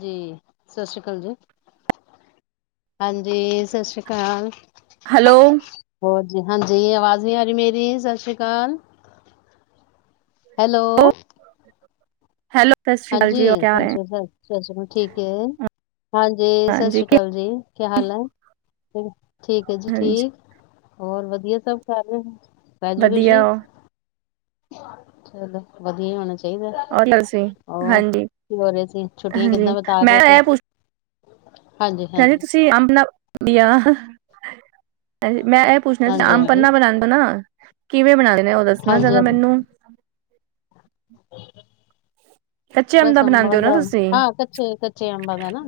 ਜੀ ਸਤਿ ਸ੍ਰੀ ਅਕਾਲ ਜੀ। ਹਾਂਜੀ ਸਤਿ ਸ੍ਰੀ ਅਕਾਲ ਹੈਲੋ ਹੋਤ। ਹਾਂਜੀ ਆਵਾਜ਼ ਵੀ ਆ ਰਹੀ ਮੇਰੀ ਸਤਿ ਸ੍ਰੀ ਅਕਾਲ। ਹੈਲੋ। ਹੈਲੋ ਸਤਿ ਹਾਂਜੀ ਸ਼੍ਰੀ ਅਕਾਲ ਜੀ ਕਿਆ ਸਤਿ ਹਾਲ ਹੈ ਸ਼੍ਰੀ ਅਕਾਲ ਸਤਿ ਸ਼੍ਰੀ ਅਕਾਲ ਠੀਕ ਹੈ। ਹਾਂਜੀ ਸਤਿ ਸ੍ਰੀ ਅਕਾਲ ਜੀ ਕਿਆ ਹਾਲ ਹੈ। ਤੇ। ਠੀਕ ਹੈ ਜੀ ਹਾਂਜੀ ਠੀਕ ਹੋਰ ਵਦੀਆ। ਇਹ ਸਭ ਕਰ ਰਹੇ। ਕਾਜੂ ਵਧੀਆ ਕਸ਼ੀ। ਹੋ ਚੱਲ ਵਧੀਆ ਹੋਣਾ ਚਾਹੀਦਾ। ਹੋਰ ਤੁਸੀ। ਹੋਰ ਹਾਂਜੀ ਕੀ ਹੋ ਰਹੇ ਸੀ ਛੁੱਟੀਆਂ ਹਾਂਜੀ ਕਿੱਦਾਂ ਬਿਤਾ ਰਹੇ ਮੈਂ ਫਿਰ ਇਹ ਪੁਛ। ਹਾਂਜੀ ਕਹਿੰਦੇ ਹਾਂਜੀ ਤੁਸੀਂ ਆਪਣਾ। ਏਹ ਹ। ਮੈਂ ਇਹ ਪੁੱਛਣਾ ਸੀ ਹਾਂਜੀ ਹਾਂਜੀ ਅਮਪਨਾ ਬਣਾਉਦਾ ਨਾ ਕਿਵੇਂ ਬਣਾਉਦਾ ਨੇ ਉਹ ਦੱਸਣਾ ਹਾਂਜੀ ਚਾਹੁੰਦਾ ਮੈਨੂੰ [inaudible] ਅੰਬ ਬਸ ਅੰਬਾਂ ਬਣਾਉਂਦੇ ਹੋ ਨਾ ਦਾ ਤੁਸੀਂ ਹਾਂ ਕੱਚੇ ਕੱਚੇ ਅੰਬਾਂ ਦਾ ਨਾ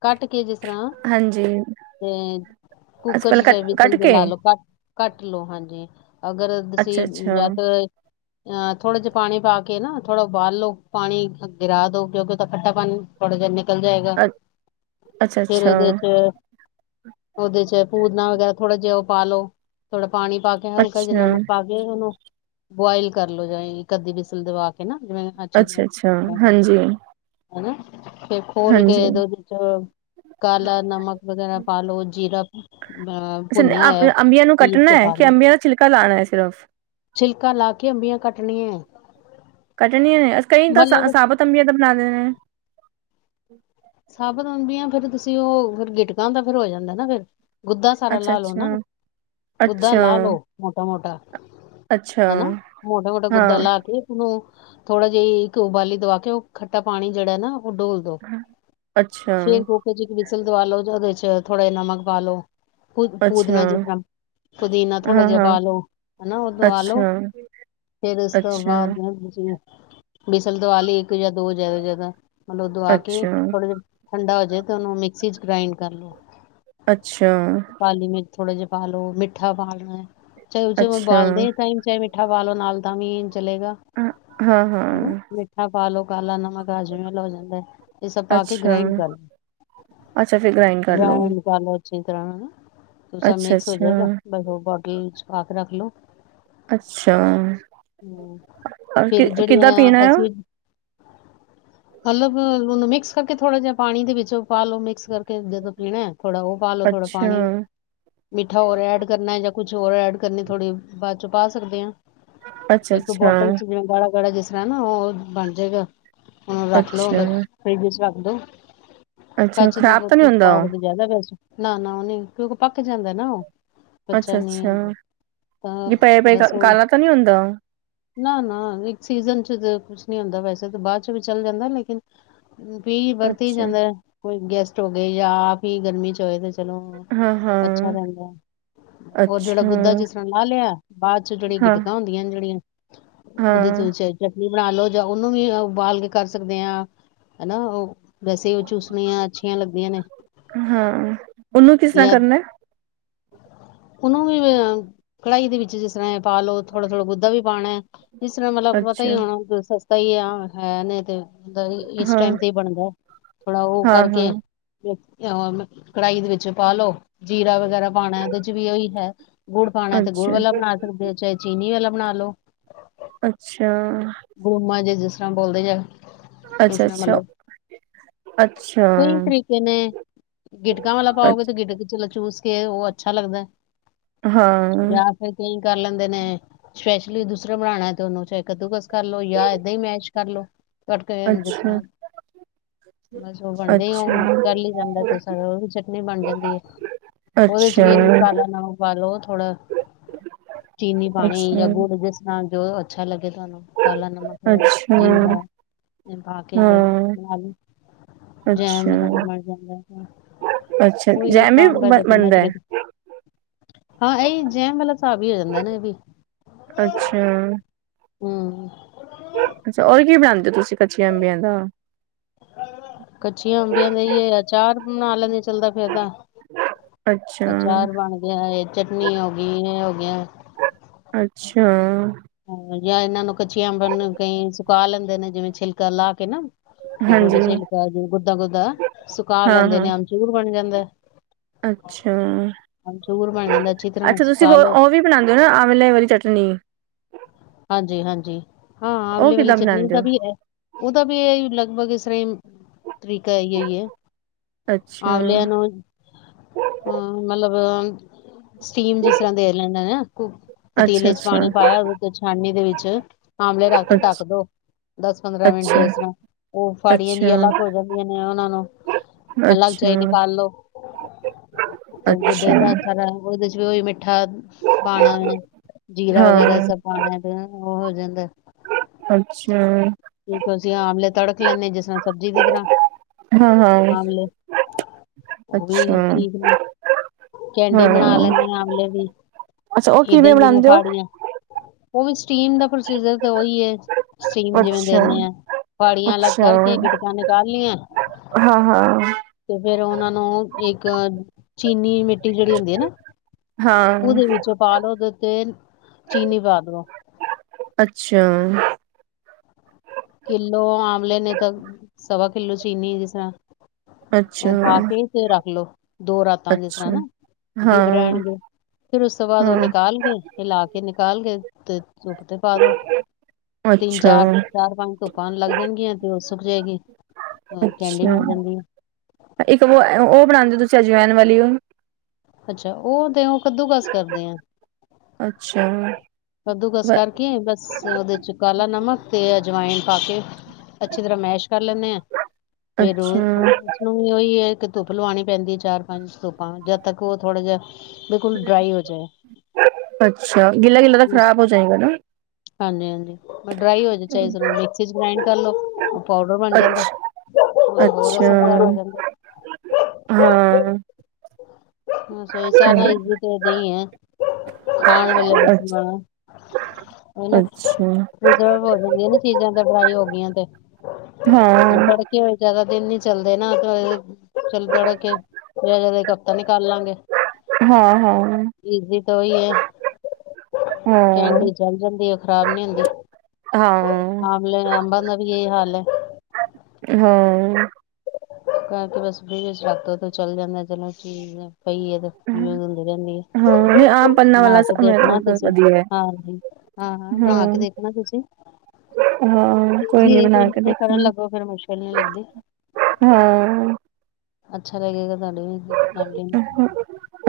ਕੱਟ ਕੇ ਜਿਸ ਤਰ੍ਹਾਂ ਹਾਂਜੀ ਤੇ ਅੱਛਾ ਕੁੂੱਕਰ ਚ ਪਹਿਲਾਂ ਕੱਟ ਚਵ ਕੱਟ ਤਲਦੇ ਕੇ ਲਾ ਲੋ ਕੱਟ ਕੱਟ ਲੋ ਹਾਂਜੀ ਅਗਰ ਅੱਛਾ ਤੁਸੀਂ ਅੱਛਾ ਜਾਂ ਅਹ ਥੋੜੇ ਜਿਹੇ ਪਾਣੀ ਪਾ ਕੇ ਨਾ ਥੋੜਾ ਉਬਾਲ ਲੋੋ ਪਾਣੀ ਗਿਰਾ ਦੋ ਕਿਉਂਕਿ ਉਹ ਖੱਟਾ ਥੋੜਾ ਜਿਹਾ ਨਿਕਲ ਜਾਏਗਾ ਅ ਅੱਛਾ ਫੇਰ ਅੱਛਾ ਉਹਦੇ ਚ ਉਹਦੇ ਚ ਪੂਤਨਾ ਵਗੈਰਾ ਥੋੜਾ ਜਿਹਾ ਪਾ ਲੋ ਥੋੜਾ ਪਾਣੀ ਪਾ ਕੇ ਹਲਕਾ ਜਿੰਨਾ ਅੱਛਾ ਨਮਕ ਪਾ ਦੇਉ ਏਨੂੰ ਬੁਆਇਲ ਕਰਲੋ ਜਾਂ ਇੱਕ ਅੱਧੀ ਬਿਸਲ ਦਵਾ ਕੇ ਨਾ ਅੱਛੀ ਅੱਛਾ ਤਰ੍ਹਾਂ ਅੱਛਾ ਹਾਂਜੀ [unintelligible] ਫਿਰ ਖੋਲ ਕੇ ਹਾਂਜੀ ਉਹਦੇ ਚ ਕਾਲਾ ਨਮਕ ਵਗੈਰਾ ਪਾ ਲੋ ਜੀਰਾ ਅ ਭੁੰਨਿਆ ਅੱਛਾ ਹੋਇਆ ਅੰਬੀਆਂ ਨੂੰ ਪੀਸ ਕੱਟਣਾ ਤੇ ਹੈ ਪਾ ਕਿ ਲੋ ਅੰਬੀਆਂ ਦਾ ਛਿਲਕਾ ਲਾਉਣਾ ਹੈ ਸਿਰਫ ਛਿਲਕਾ ਲਾ ਕੇ ਅੰਬੀਆਂ ਕੱਟ ੁਣੀ [unintelligible] ਕੱਟਣੀਆਂ ਨੇ ਕਈ ਤਾਂ ਸਾਬਤ ਤਮੀੀਆਂ ਦਾ ਬਣਾ ਦੇਣੇ ਸਾਬਤ ਆਉਂਦੀਆਂ ਫਿਰ ਤੁਸੀਂ ਉਹ ਫਿਰ ਗਿਟਕਾਾਂ ਫਿਰ ਹੋ ਜਾਂਦਾ ਨਾ ਫਿਰ ਗੁੱਦਾ ਸਾਰਾ ਲਾ ਲਓ ਨਾ ਗੁੱਦਾ ਲਾਹ ਲਓ ਮੋਟਾ ਮੋਟਾ ਹਨਾ ਮੋਟਾ ਮੋਟਾ ਗੁੱਦਾ ਲਾ ਕੇ ਉਸਨੂੰ ਥੋੜਾ ਜਿਹੀ ਇਕ ਊਬਾਲੀ ਦਵਾ ਕੇ ਉਹ ਖੱਟਾ ਪਾਣੀ ਜਿਹੜਾ ਨਾ ਉਹ ਡੋਲ ਦੋ ਫੇਰ ਕੂਕ ਹੋ ਜੇਗੀ ਵਿੱਚ ਵਿਸਲ ਦਵਾ ਲੋ ਉਹਦੇ ਚ ਥੋੜ੍ਹਾ ਜਿਹਾ ਨਮਕ ਪਾ ਲੋ ਪੁਦੀਨਾ ਜਿਸਨਾ ਪੁਦੀਨਾ ਥੋੜ੍ਹਾ ਜਿਹਾ ਪਾਾਲੋ ਹਨਾ ਉਹ ਦਆ ਲੋ ਫੇਰ ਉਸ ਤੋਂ ਬਾਅਦ ਤੁਸੀਂ ਵਹਿਸਲ ਦਵਾ ਲੀ ਇੱਕ ਇੱਕ ਜਾਂ ਦੋ ਜਿਆਦਾ ਜਿਆਦਾ ਮਤਲਬ ਦਵਾ ਕੇ ਥੋੜੇ ਜ ਠੰਡਾ ਹੋ ਜਾੇ ਤੇ ਉਹਨੂੰ ਮਿਕਸੀ ਚ ਗ੍ਰਈੰਡ ਕਰ ਲੋ ਅੱਛਾ ਥੋੜ੍ਹੇ ਜਿਹੇ ਪਾ ਲੋ ਮਿੱਠਾ ਪਾ ਲਣਾ ਚਾਹੇ ਉਹੋਂ ਮੈਂ ਉਬਾਲਦੇ ਟਮ ਚਾਹੇ ਮਿੱਠਾ ਵਾਲੋਂ ਨਾਲ ਦਾਣੀ ਵੀੀ ਚਲੇਗਾ ਹਨਾ ਮੇਠਾ ਪਾ ਲੋਓ ਕਾਲਾ ਨਮਕ ਹਾਜ਼ਮੇ ਲੱਗ ਜਾਂਦਾ ਏ ਅੱਛਾ ਅੱਛਾ ਫਿਰ ਗ੍ਰਾਈੰਡ ਕਰ ਲੋ ਚ ਤਰਾ ਤੂੰ ਸਬ ਅੱਛਾ ਮਿਕਸ ਹੋ ਅੱਛਾ ਜਾਏਗਾ ਬਰੋਬਰ ਸਾਥ ਰੱਖ ਲੋੋ। ਅੱਛਾ ਹਮ, ਕਿ ਫਿਰ ਕਿੱਦਾਂ ਜਿਹੜੀਆਂ ਪੀਣਾ ਆ। ਅਸੀਂ ਮਤਲਬ ਹੁਣ ਮਿਕਸ ਕਰਕੇ ਥੋੜਾ ਜਿਹਾ ਪਾਣੀ ਦੇ ਵਿੱਚੋਂ ਪਾਾਲੋ ਮਿਕਸ ਕਰਕੇ ਜਦੋਂ ਪੀਣਾ ਥੋੜਾ ਉਹ ਪਾ ਲ ਲੋ ਥੋੜਾ ਅੱਛਾ ਪਾਣੀ ਮਿੱਠਾ ਰ ਐਡ ਕਰਨਾ ਜਾਂ ਕੁਛ ਹੋਰ ਐਡ ਕਰਨੀ ਥੋੜੀ ਬਾਕੀ ਚ ਪਾ ਸਕਦੇ ਹਾਂ ਅੱਛਾ ਇੱਕ ਅੱਛਾ ਬੋਟਲ ਚ ਜਿਵੇਂ ਗਾੜਾ ਗਾੜਾ ਜਿਸ ਨਾ ਉਹ ਬਣ ਜਾਏਗਾ। ਉਹ ਨੂੰ ਰੱਖਲੋ ਅੱਛਾ ਫਰਿਜ ਚ ਰਖ ਲੋ। ਅੱਛਾ ਕਾਛੀ ਦੀ ਖ਼ਰਾਬ ਤਾਂ ਨਹੀਂ ਬੋਤਲ ਚ ਹੁੰਦਾ ਪਾਓਗੇ ਤਾ ਉਹ ਜ਼ਿਆਦਾ ਬੈਸਟ ਐ। ਨਾ ਨਾ ਉਹ ਨਹੀਂ ਕਿਉਂਕਿ ਪੱਕ ਜਾਂਦਾ ਨਾ ਉਹ ਕੱਚਾ ਅੱਛਾ ਅੱਛਾ ਨਿੰਬੂ ਤਾਂ ਜੇ ਪਏ ਪਏ ਬਸ ਉਹ ਕਾਲਾ ਤਾਂ ਨਹੀਂ ਹੁੰਦਾ ਨਾ ਨਾ ਇੱਕ ਸੀਜਨ ਚ ਨਹੀਂ ਹੁੰਦਾ ਵੈਸੇ ਤਾਂ ਬਾਅਦ ਚ ਵੀ ਚੱਲ ਜਾਂਦਾ ਲੇਕਿਨ ਵਰਤੀ ਹੀ ਅੱਛਾ ਜਾਂਦਾ ਕੋਈ ਗੈਸ ਹੋ ਗਏ ਜਾਂ ਗਰਮੀ ਚ ਹੋਏ ਚਲੋ ਹਾਂ ਅੱਛਾ ਹਾਂ ਰਹਿੰਦਾ ਰ ਜਿਹੜਾ ਅੱਛਾ ਗੁੱਦਾ ਜਿਸ ਤਰ੍ਹਾਂ ਸਾਭ ਲਿਆ ਬਾਅਦ ਚ ਜਿਹੜੀ ਹਾਂ ਗਿਟਕਾਂ ਹੁੰਦੀਆਂ ਨੇ ਜਿਹੜੀਆਂ ਉਹਦੇ ਹਾਂ ਚ ਵੀ ਬਣਾ ਲਓ ਜਾਂ ਉਹਨੂੰ ਵੀ ਉਬਾਲ ਕੇ ਕਰ ਸਕਦੇ ਹਾਂ। ਹਨਾ ਉਹ ਵੈਸੇ ਉਹ ਚੂਸਣੀਆਂ ਅੱਛੀਆਂ ਲੱਗਦੀਆਂ ਨੇ। ਹਾਂ ਉਹਨੂੰ ਕਿਸ ਤਰ੍ਹਾਂ ਯਾ ਕਰਨਾ ਹੈ? ਉਹਨੂੰ ਵੀ ਕੜਾਹੀ ਦੇ ਵਿੱਚ ਜਿਸ ਤਰ੍ਹਾਂ ਇਹ ਪਾਲਓ ਥੋੜਾ ਥੋੜਾ ਗੁੱਧਾ ਵੀ ਪਾਉਣਾ ਹੈ ਜਿਸ ਤਰ੍ਹਾਂ ਮਤਲਬ ਪਤਾ ਹੀ ਅੱਛਾ ਹੋਣਾ ਸਹੀ ਆ ਹੈ ਨੇ ਤੇ। ਹੁੰਦਾ ਇਸ ਹਾਂ ਟਾਈਮ ਤੇ ਹੀ ਬਣਦਾ ਥੋੜਾ ਉਹ ਹਾਂ ਹਾਂ ਕਰਕੇ ਕੜਾਹੀ ਦੇ ਵਿੱਚ ਪਾਾਲਓ ਜੀਰਾ ਵਗੈਰਾ ਪਾਣਾ ਉਹਦੇ ਚ ਵੀ ਉਹੀ ਹੈ ਗੁੜ ਪਾਣਾ ਤੇ ਗੁੜ ਅੱਛਾ ਵਾਲਾ ਬਣਾ ਸਕਦੇ ਹੋ ਚਾਹੇ ਚੀਨੀ ਵਾਲਾ ਬਣਾ ਲੋ। ਅੱਛਾ। ਗੁੜਮਾ ਜੇ ਜਿਸ ਤਰ੍ਹਾਂ ਬੋਲਦੇ ਆ। ਇਸ ਤਰ੍ਹਾਂ ਅੱਛਾ ਮਤਲਬ ਅੱਛਾ ਸਹੀ ਤਰੀਕੇ ਨੇ ਗਿੱਟਕਾਂ ਵਾਲਾ ਅੱਛਾ ਅੱ ਪਾਓਗੇ ਤੇ ਗਿੱਟਕ ਚ ਚੂਸ ਕੇ ਉਹ ਅੱਛਾ ਲੱਗਦਾ। ਹਾਂ। ਜਾਂ ਫਿਰ ਕਈ ਕਰ ਲੈਂਦੇ ਨੇ ਸਪੈਸ਼ਲੀ ਦੂਸਰਾ ਬਣਾਉਣਾ ਤੇ ਉਹਨੂੰ ਚਾਹੇ ਕੱਦੂਕ ਕਰਲੋ ਜਾਂ ਇਏਦਾਂ ਹੀ ਮੈਚ ਕਰਲਓ ਤੜਕੇ ਜਿਸ ਅੱਛਾ ਤਰ੍ਹਾਂ ਬਸ ਉਹ ਬਣਦੇ ਹੀ ਅੱਛਾ ਉਹ ਕਰ ਲਈ ਜਾਂਦਾ ਤ ਉਹ ਵੀ ਚਟਨੀ ਬਣ ਜਾਂਦੀ ਹੈ ਉਹਦੇ ਅੱਛਾ ਵੀ ਅਸੀਂ ਕਾਲਾ ਨਾ ਪਾ ਲੋਓ ਥੋੜਾ ਚੀਨੀ ਪਾਉਣੀ ਅੱਛਾ ਜਾਂ ਗੁੜ ਜਿਸ ਜੋ ਅੱਛਾ ਲੱਗਦਾ ਤੁਹਾਨੂੰ ਕਾਲਾ ਨਮਕ ਅੱਛਾ ਜੀਰਾ ਤੇ ਪਾ ਕੇ ਉਹ ਹਾਂ ਜੈਮ ਵਗੈਰਾ ਅੱਛਾ ਮਰ ਜਾਂਦਾ ਅੱਛਾ ਉਹੀ ਜੈਮ ਵੀ ਕੰਮ ਬ- ਜਿੰਨਾ ਬਣਦਾ ਹੈ ਤੇ ਹਾਂ ਇਹਹੀ ਜੈਮ ਵਾਲਾ ਹਿਸਾਬ ਹੀ ਹੋ ਜਾਂਦਾ ਨਾ ਇਹ ਵੀ ਅੱਛਾ ਹਮ ਕੱਚੀਆਂ ਅੰਬਿਆਂ ਦਾ ਕੱਚੀਆਂ ਅੰਬੀਆਂ ਦੇਈਏ ਆ ਚਾਰ ਨਾਲਦੇ ਚੱਲਦਾ ਫੇਿਰ ਤਾਂ ਅੱਛਾ ਅਚਾਰ ਬਣ ਗਿਆ ਇਹ ਚਟਨੀ ਹੋ ਗਈ ਇਹ ਹੋਗ ਹ ਅੱਛਾ ਜਾਂ ਇਹਨਾਂ ਨੂੰ ਕੱਚੀਆਂਪਨ ਕਈ ਸੁਕਾ ਲੈਂਦੇ ਨੇ ਜਿਵੇਂ ਛਿਲਕਾ ਲਾ ਕੇ ਨਾ ਮੋਟੇ ੋਟੇ ਹਾਂਜੀ ਝੇਲਕਾ ਜ ਗੁੱਦਾ ਗੁੱਦਾ ਸੁਕਾ ਲੈਂਦੇ ਹਾਂ-ਹਾਂ ਨੇ ਅਮਚੂਰ ਬਣ ਜਾਂਦਾ ਅੱਛਾ, ਅਮਚੂਰ ਬਣ ਜਾਂਦਾ ਅੱਛੀ ਤਰ੍ਹਾਂ ਅੱਛਾ ਤੁਸੀਂ ਸੁਕਾ ਲੋ ਉਹ ਵੀ ਬਣਾਉਂਦੇ ਹੋ ਨਾ ਆਵਲੇ ਵਾਲੀ ਚਟਨੀ ਹਾਂਜੀ ਹਾਂਜੀ ਹਾਂ ਉਹ ਆਵਲੇ ਵਾਲੀ ਕਿੱਦਾਂ ਚਟਨੀ ਬਣਾਉਂਦੇ ਦਾ ਹੋ? ਵੀ ਹੈ ਉਹਦਾ ਵੀ ਇਹ ਲੱ ਵਗ ਸਰੇ ਤਰੀਕਾ ਇਹ ਹੀ ਹੈ ਅੱਛਾ, ਆਵਲਿਆਂ ਨੂੰ ਹਮ ਮਤਲਬ ਅ ਸਟੀਮ ਜਿਸ ਤਰ੍ਹਾਂ ਦੇਰ ਲੈਂਦਾ ਹਨਾ ਪਤੀਲੇ ਚ ਅੱਛਾ-ਅੱਛਾ, ਪਾਣੀ ਪਾਇਆ ਉਹਦੇ ਤੋਂ ਛਾਨਣੀ ਦੇ ਵਿੱਚ ਆਮਲੇ ਰੱਖ ਕੇ ਢੱਕ ਅੱਛਾ, ਦੋ ਦਸ ਪੰਦਰਾਂ ਮਿੰਟ ਅੱਛਾ, ਜਿਸ ਤਰ੍ਹਾਂ ਉਹ ਫਾੜੀਆਂ ਅੱਛਾ, ਜਿਹੀਆਂ ਅਲੱਗ ਹੋ ਜਾਂਦੀਆਂ ਨੇ ਉਹਨਾਂ ਨੂੰ ਅੱਛਾ, ਅਲੱਗ ਜਾ ਹੀ ਅੱਛਾ ਨਿਕਾਲ ਲੋ ਤੇ ਗੁਦੇ ਅੱਛਾ ਦਾ ਖਰਾ ਉਹਦੇ ਚ ਵੀ ਉਹੀ ਮ ਮਿੱਠਾ ਪਾਉਣਾ, ਜੀਰਾ ਵਗੈਰਾ ਹਾਂ ਸਾ ਪਾਣਾ, ਤੇ ਉਹ ਰਹਿੰਦਾ ਅੱਛਾ ਠੀਕ ਸੀਂ, ਆਮਲੇ ਤੜਕ ਰੱਖ ਲੈਂਦੇ ਹ, ਜਿਸ ਤਰ ਸਬਜ਼ੀ ਦੀ ਤਰ੍ਹਾਂ ਹਾਂ-ਹਾਂ ਆਮਲੇ, ਉਹ ਵੀ ਅੱਛਾ ਠੀਕ ਨੇ। ਕੈਂਡੀ ਬਣਾ ਹਾਂ ਲੈਂਦੇ ਆਮਲੇ ਦੀ, ਅੱਛਾ ਉਹ ਏਦਾਂ ਕਿਵੇਂ ਹੀ ਮੈਂ ਬਣਾਉਂਦੇ ਹੋ? ਫਾੜੀੀਆਂ ਉਹ ਵੀ, ਸਟੀਮ ਦਾ ਪ੍ਰੋਸੀਜਰ ਤਾਂ ਉਹੀ ਹੈ। ਸੀਨ ਜਿਵੇਂ ਅੱਛਾ, ਦਿੰਦੇ ਆ, ਪੜੀਆਂ ਅਲੱਗ ਅੱਛਾ ਕਰਕੇ ਗਿਟਕਾਂ ਨਿਕਾਲ ਲਈੀਆਂ, ਹਾਂ-ਹਾਂ, ਤੇ ਫੇਿਰ ਉਹਨਾਂ ਨੂੰ ਇੱਕ ਚੀਨੀ ਮ ਰੋਟੀ ਜਿਹੜੀ ਹੁੰਦੀ ਹੈ ਨਾ, ਹਾਂ ਉਹਦੇ ਹਾਂ ਵਿੱਚੋਂ ਪਾਲੋ ਦੇ ਤੇ, ਚੀਨੀ ਪਾ ਦੋ ਅੱਛਾ, ਕਿੱਲੋ ਆਮਲੇ ਨੇ ਤਾਂ ਸਵਾ ਕਿੱਲੋ ਚੀਨੀ ਜਿਸ ਤਰ੍ਹਾਂ, ਅੱਛਾ, ਉਹ ਪਾ ਕੇ, ਤੇ ਰੱਖ ਲੋੋ। ਦੋ ਰਾਤਾਂ ਜਿਸ ਤਰ੍ਹਾਂ ਨਾ, ਅੱਛਾ ਡਿਬ ਹਾਂ-ਹਾਂ ਰਹਿਣਗੇ, ਫੇਰ ਉਸ ਤੋਂ ਬਾਅਦ ਉਹ ਨਿਕਾਲ ਗਏ, ਹਿਲਾ ਕੇ ਕਾਲ [unintelligible] ਧੁੱਪ ਤੇ ਪਾ ਦੋ, ਤਿੰਨ ਚਾਰ ਅੱਛਾ, ਚਾਰ ਪੰਜ ਧੁੱਪ ਆਂ ਲੱਗ ਜਾਣਗੀਆਂ, ਤੇ ਉਸ ਸ਼ੁਕ ਜਾਏਗੀ ਜੀ। ਅੱਛਾ ਇੱਕ ਉਹ, ਉਹ ਬਣਾਦੇ ਤੁਸੀਂ ਜਾਏ ਜਵੈਨ, ਵਾਲੀ ਔ। ਅੱਛਾ, ਉਹ ਤੇ ਕੱਦੂ ਕਸ ਕਰਦੇ ਆ। ਅੱਛਾ ਕੱਦੂ ਕਸ ਕਰਕੇ ਬਸ ਉਹਦੇ ਚ ਕਾਲਾ ਨਮਕ ਤੇ ਅਜਵਾਇਨ ਪਾ ਕੇ ਅੱਛੀ ਤਰ੍ਹਾਂ ਮੈਸ਼ ਕਰ ਲੈਂਦੇ ਆ ਫੇਰ ਅੱਛਾ ਉਸਨੂੰ ਵੀ ਉਹੀ ਇੱਕ ਧੁੱਪ ਲਵਾਣੀ ਪੈਂਦੀ ਹੈ, ਚਾਰ ਪੰਜ ਧੁੱਪਾ, ਜਦ ਤੱਕ ਉਹ ਥੋੜਾ ਜਿਹਾ ਬਿਲਕੁਲ ਡਰਾਈ ਹੋ ਜਾਏ ਅੱਛਾ ਗਿੱਲਾ-ਗਿੱਲਾ, ਖਰਾਬ ਹੋਜੇਗੇ ਨਾ? [unintelligible] ਹਾਂਜੀ-ਹਾਂਜੀ, ਡਰਾਈ ਹੋਜੇ ਚਾਏ ਹਰੇਕ ਚੀਜ ਗ੍ਰਾਈੰਡ ਕਰਲੋ, ਅੱਛਾ-ਅੱਛਾ, ਅਸਰਦਾਰ ਹੋ ਜਾਂਦਾ ਹਾਂ। ਸੋ, ਸਾਰਾ ਈਜ਼ੀ ਤੋਂ ਇਹਦੇ ਹੀ ਹੈ। ਖਾਣ ਵੇਲੇ ਨੁੰ ਅੱਛਾ ਪੁੱਛਣਾ ਨਾ ਹੈਨਾ, ਅੱਛਾ ਰਿਜ਼ਰਵ ਹੋ ਜਾਂਦੀ ਨਾ ਚੀਜ਼ਾਂ ਤੇ ਫਰਾਈ ਹੋ ਗਈਆਂ ਤੇ ਹਾਂ। ਤੜਕੇ ਹੋਏ ਜ਼ਿਆਦਾ ਦਿਨ ਨਹੀਂ ਚੱਲ [unintelligible] ਨਿਕਾਲਾਂਗੇ ਹਾਂ ਹਾਂ ਈਜ਼ੀ ਤਾਂ ਓਹੀ ਹੈ ਹਾਂ ਕੈਂਡੀ ਚਲ ਜਾਂਦੀ ਏ, ਖ਼ਰਾਬ ਨੀ ਹੁੰਦੀ ਹਾਂ ਆਮਲੇ, ਅੰਬਾਂ ਦਾ ਵੀ ਕੀ ਹਾਲ ਹੈ? ਹੂੰ। ਘਰ ਤੇ ਬਸ ਬ ਅਈਔ ਹਿਸਾਬ [unintelligible] ਚਲ ਜਾਂਦੈ ਚਲੋ ਠੀਕ ਆ। ਪਈ ਏ ਤੇ ਯੂਜ ਹੁੰਦੀ ਰਹਿੰਦੀ ਏ। ਹਾਂ ਨਹੀਂ ਆਮ ਪੰਨਾ ਬਣਾ ਵਾਲਾ ਕੇ ਦੇਖਣਾ ਤੁਸੀ। ਵਧੀਆ ਹੈ ਹਾਂਜੀ, ਹਾਂ-ਹਾਂ ਬਣਾ ਹਾਂ ਕੇ ਦੇਖਣਾ ਤੁਸੀ। ਹਾਂ ਈਜੀ ਏ ਕੋਈ ਬਣਾ ਨੀ, ਕੇ [unintelligible] ਕਰਨ ਦੇਖਾਂਗੇ ਲੱਗੋ ਫੇਰ ਮੁਸ਼ਕਿਲ ਨੀ ਲੱਗਦੀ। ਹਾਂ ਅੱਛਾ ਲੱਗੇਗਾ ਤੁਆ ਇੱਕ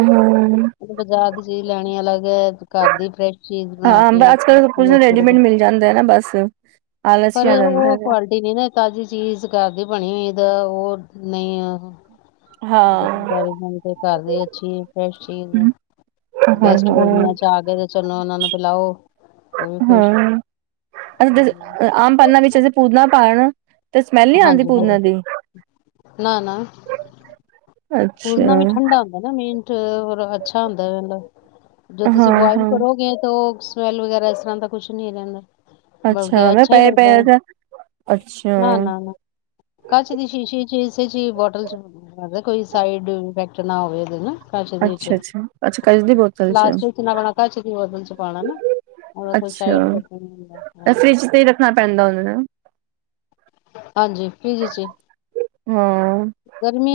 ਹਾਂ ਬਾਜ਼ਾਰ ਦੀ ਚੀਜ਼ ਲੈਣੀ ਅਲੱਗ ਐ, ਘਰ ਦੀ ਫਰੈਸ਼ ਚੀਜ਼ ਬਣਾ ਹਾਂ ਕੇ ਅੱਜ ਕੱਲ ਕੁਝ ਯੂਜ ਰੈਡੀਮੇਡ ਕਰੋ [unintelligible] ਮਿਲ ਜਾਂਦਾ ਹੈ ਨਾ ਬਸ ਆਲਸ ਪਰ ਹੀ ਆ ਇਹ ਜਾਂਦਾ ਔ ਹੈਗਾ ਕੁਆਲਿਟੀ ਨੀ ਨਾ ਤਾਜ਼ੀ ਚੀਜ਼ ਘਰ ਦੀ ਬਣੀ ਹੋਈ ਦਾ ਹੋਰ ਨਈ ਆ ਹਾਂ ਦੁਕਨਦਾਰੀ ਨਾਲੋ ਤੇ ਘਰ ਦੀ ਅੱਛੀ ਏ ਫ੍ਰੈਸ਼ ਚੀਜ, ਗੈਸਟ ਗਰਮੀਆਂ ਚ ਆ ਗਏ ਤੇ ਚਲੋ ਔਹਨਾਂ ਨੂੰ ਪਿਲਾਔ, ਔ ਵੀ ਖੁਸ਼, ਹਾਂਜੀ। ਤੇ ਸਮੈਲ ਨੀ ਆਂਦੀ ਹਾਂਜੀ ਪੁਦਨੇ ਹਾਂਜੀ ਦੀ ਅੱਛਾ ਪੁਦਨਾ ਵੀ ਠੰਡਾ ਹੁੰਦਾ ਏ ਨਾ ਮੇਨ ਤੇ ਹੋਰ ਅੱਛਾ ਹੁੰਦੈ ਇਹ ਮਤਲਬ ਜੋ ਤੁਸੀ ਹਾਂ ਬੁਆਇਲ ਹਾਂ ਕਰੋਗੇ ਤੋ ਸਮੈਲ ਵਗੈਰਾ ਇਸ ਤਰ੍ਹਾਂ ਦਾ ਕੁਛ ਨੀ ਰਹਿੰਦਾ। ਬਲਕਿ ਮੈਂ ਅੱਛਾ ਈ ਪਏ ਲੱਗਦਾ ਪਏ ਐ। ਅੱਛਾ ਅੱਛਾ ਨਾ-ਨਾ-ਨਾ, ਕੱਚ ਦੀ ਸ਼ੀਸ਼ੀ ਚ ਇਸੇ ਚੀ ਬੋਟਲ ਚ ਪਾ ਦੇ ਕੋਈ ਸਾਈਡ ਇਫੈਕਟ ਨਾ ਹੋਵੇ ਉਹਦੇ ਨਾ ਕੱਚ ਦੀ ਇੱਚ। ਅੱਛਾ ਅੱਛਾ ਕੱਚ ਦੀ ਬੋਤਲ ਪਲਾਸਟਕ ਚ ਨਾ ਪਾਨਾ, ਕੱਚ ਦੀ ਬੋਤਨ ਚ ਪਾਣਾ ਨਾ, ਔਰਾ ਕੋਈ ਅੱਛਾ ਸਾਈਡ ਇਫ਼ੇਕਟ ਨੀ ਹੁੰਦਾ। ਫਰਿਜ ਤੇ ਹੀ ਰੱਖਣਾ ਪੈਂਦਾ ਉਹਨਾਂ ਨੂੰ ਹਾਂਜੀ। ਫਰਿੱਜ ਇੱਚ ਈ ਹਾਂ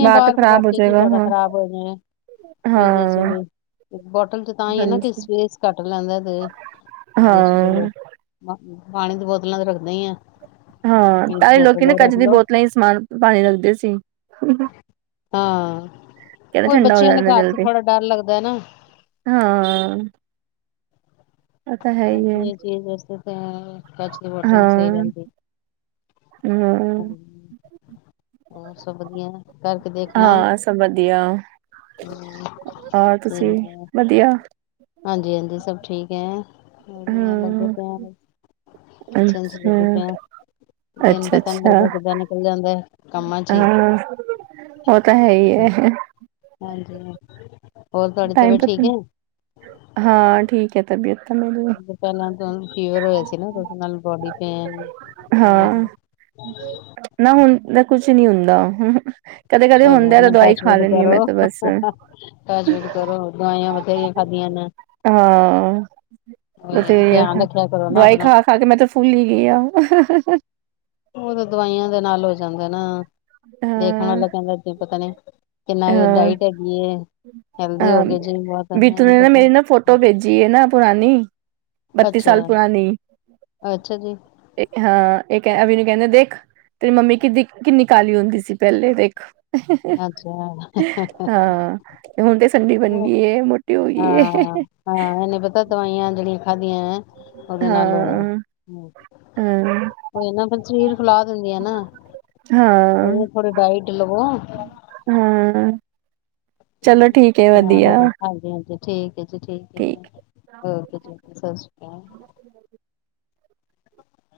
ਬਾਰ ਤੇ ਖ਼ਰਾਬ ਹੋ ਤੇ ਕੀ ਜਾਏਗਾ ਫਾਇਦਾ ਹਾਂ ਖ਼ਰਾਬ ਹੋ ਜਾਏ ਜੇ, ਫਰਿੱਜ ਵਿੱਚ ਹਾਂ ਬੀ ਤੇ ਬੋਟਲ ਤੇ ਤਾਂ ਈ ਏ ਨਾ ਕਿ ਹਾਂਜੀ ਸਪੇਸ ਘੱਟ ਲੈਂਦਾ ਤੇ ਉਹਂਦੇ ਚ ਚਲੋ ਹਾਂ ਪਾਣੀ ਦੀ ਬੋਤਲਾਂ ਤੇ ਰੱਖਦੇ ਈ ਆਂ। ਹਾਂ, ਪਹਿਲੇ ਲੋਕੀ ਨਾ ਕੱਚ ਦੀ ਲਓ ਬੋਤਲਾਂ ਈ ਸਮਾਨ, ਪ ਪਾਣੀ ਰਖਦੇ ਸੀ। ਹਾਂ। ਕੈਂਦੇ ਕੋਈ ਠੰਡਾ ਹੋ ਬੱਚਿਆਂ ਦੇ ਜਾਂਦੈ ਘਰ ਚ ਜਲਦੀ। ਥੋੜਾ ਡਰ ਲੱਗਦਾ ਹੈ ਨਾ ਹਾਂ। ਉਹ ਤਾਂ ਹੈ ਹੀ ਹੈ ਬਾਕੀ ਇਹ ਚੀਜ਼ ਵੈਸੈ ਤੇ ਹੈ ਕਚ ਦੀ ਬੋਟਲ ਵੀ ਸਹੀ ਹਾਂ, ਰਹਿੰਦੀ। ਹਾਂਜ ਹੂੰ, ਹੋਰ ਸਭ ਵਧੀਆ ਐ। ਹਾਂ, ਸਭ ਵਧੀਆ। ਹੂੰ ਔਰ ਤੁਸੀ, ਵਧੀਆ। ਹਾਂਜੀ-ਹਾਂਜੀ ਸਭ ਠੀਕ ਐ। ਵਧੀਆ। ਲੱਗੇ ਹਾਂ, ਪਏ ਆਂ ਬਸ ਕਿਚਨ ਚ ਲੱਗੇ ਅੱਛਾ, ਪਏ ਆਂ। ਦਿਨ ਪਤਾ ਨੀ ਅੱਛਾ-ਅੱਛਾ ਲੱਗਦਾ ਕਿੱਦਾਂ ਨਿਕਲ ਜਾਂਦਾ ਐ। ਹਾਂ, ਔ ਤਾਂ ਹੈ ਈ ਏ। ਹਾਂਜੀ ਹੋਰ ਤੁਹਾਡੀ ਟਾਈਮ ਤਬੀਅਤ ਠੀਕ ਤਾਂ, ਹੈ ਹਾਂ ਠੀਕ ਐ ਤਬੀਅਤ। ਤਾਂ ਮੇਰੀ ਵੀ, ਪਹਿਲਾਂ ਤਾ ਫੀਵਰ ਹੋਇਆ ਸੀ ਨਾ ਤਾ ਓਦੇ ਨਾਲ ਬੋਡੀ ਪੇਨ ਵਗੈਰਾ। ਹਾਂ ਨਾ ਹੁਣ ਦਾ ਹਮ। ਕਦੇ ਕਦੇ ਚਲੋ ਹੁੰਦਾ ਏ ਤਾਂ ਹੁਣ ਦਵਾਈ ਖਾ ਲੈਂਨੀ ਹਾ ਮੈਂ ਤਾਂ ਬਸ ਟਚ ਵੁਡ ਕਰੋ ਬਾ ਏਂ ਹਾਂ ਉਹੀ ਹੈ, ਤੇ ਧਿਆਨ ਰੱਖਿਆ ਕਰੋ ਨਾ ਦਵਾਈ ਆਪਣਾ ਖਾ ਖਾ ਕੇ ਮੈਂ ਤੇ ਫੁੱਲ ਹੀ ਗਈ ਆ। ਉਹ ਤਾਂ ਦਵਾਈਆਂ ਦੇ ਨਾਲ ਹੋ ਜਾਂਦਾ ਨਾ। ਦੇਖਣ ਵਾਲਾ ਕਹਿੰਦਾ ਜੇ ਪਤਾ [unintelligible] ਅ ਡਾਇਟ ਹੈਗੀ ਏ ਹੈਲਦੀ ਹੋ ਆ ਗਏ ਜੀ ਬਹੁਤ ਬੀਤੂ ਇਹਨੇ ਨੇ ਨਾ ਪਤਾ ਮੇਰੀ ਨਾ ਫੋਟੋ ਭੇਜੀ ਹੈ ਨਾ ਪੁਰਾਨੀ ਬੱਤੀ ਅੱਛਾ ਸਾਲ ਪੁਰਾਨੀ ਅੱਛਾ ਜੀ ਹਾਂ ਇਹ ਕਹ ਵੀ ਕਹਿੰਦੇ ਦੇਖ ਤੇਰੀ ਮੰਮੀ ਕਿੱਦੀ ਕਿੰਨੀ ਕਾਲੀ ਹੁੰਦੀ ਸੀ ਪਹਿਲੇ ਦੇਖ। ਅੱਛਾ। ਹਾਂ ਹੁਣ ਤੇ ਸੰਡੀ ਬਣ ਗਈ ਏ ਮੋਟੀ ਹੋ ਗਈ ਏ। ਹਾਂ ਇਹਨੇ ਪਤਾ ਦਵਾਈਆਂ [unintelligible] ਉਹਦੇ ਨਾਲ ਹੋਇਆ ਹਾਂ ਹੈ। ਹਾਂ ਔਈ ਨਾ ਫੇਰ ਸਰੀਰ ਫਲਾ ਦਿੰਦਿਆ ਨਾ ਕੋਈ ਹਾਂ ਨਾ ਥੋੜੀ ਡਾਇਟ ਲਵੋ। ਹ ਹਾਂ। ਚਲੋ । ਠੀਕ ਹੈ [unintelligible] ਵਧੀਆ ਠੀਕ। ਜੀ ਠੀਕ ਹੈ ਓਕੇ ਜੀ ਸਤਿ ਸ਼੍ਰੀ ਅਕਾਲ। [inaudible]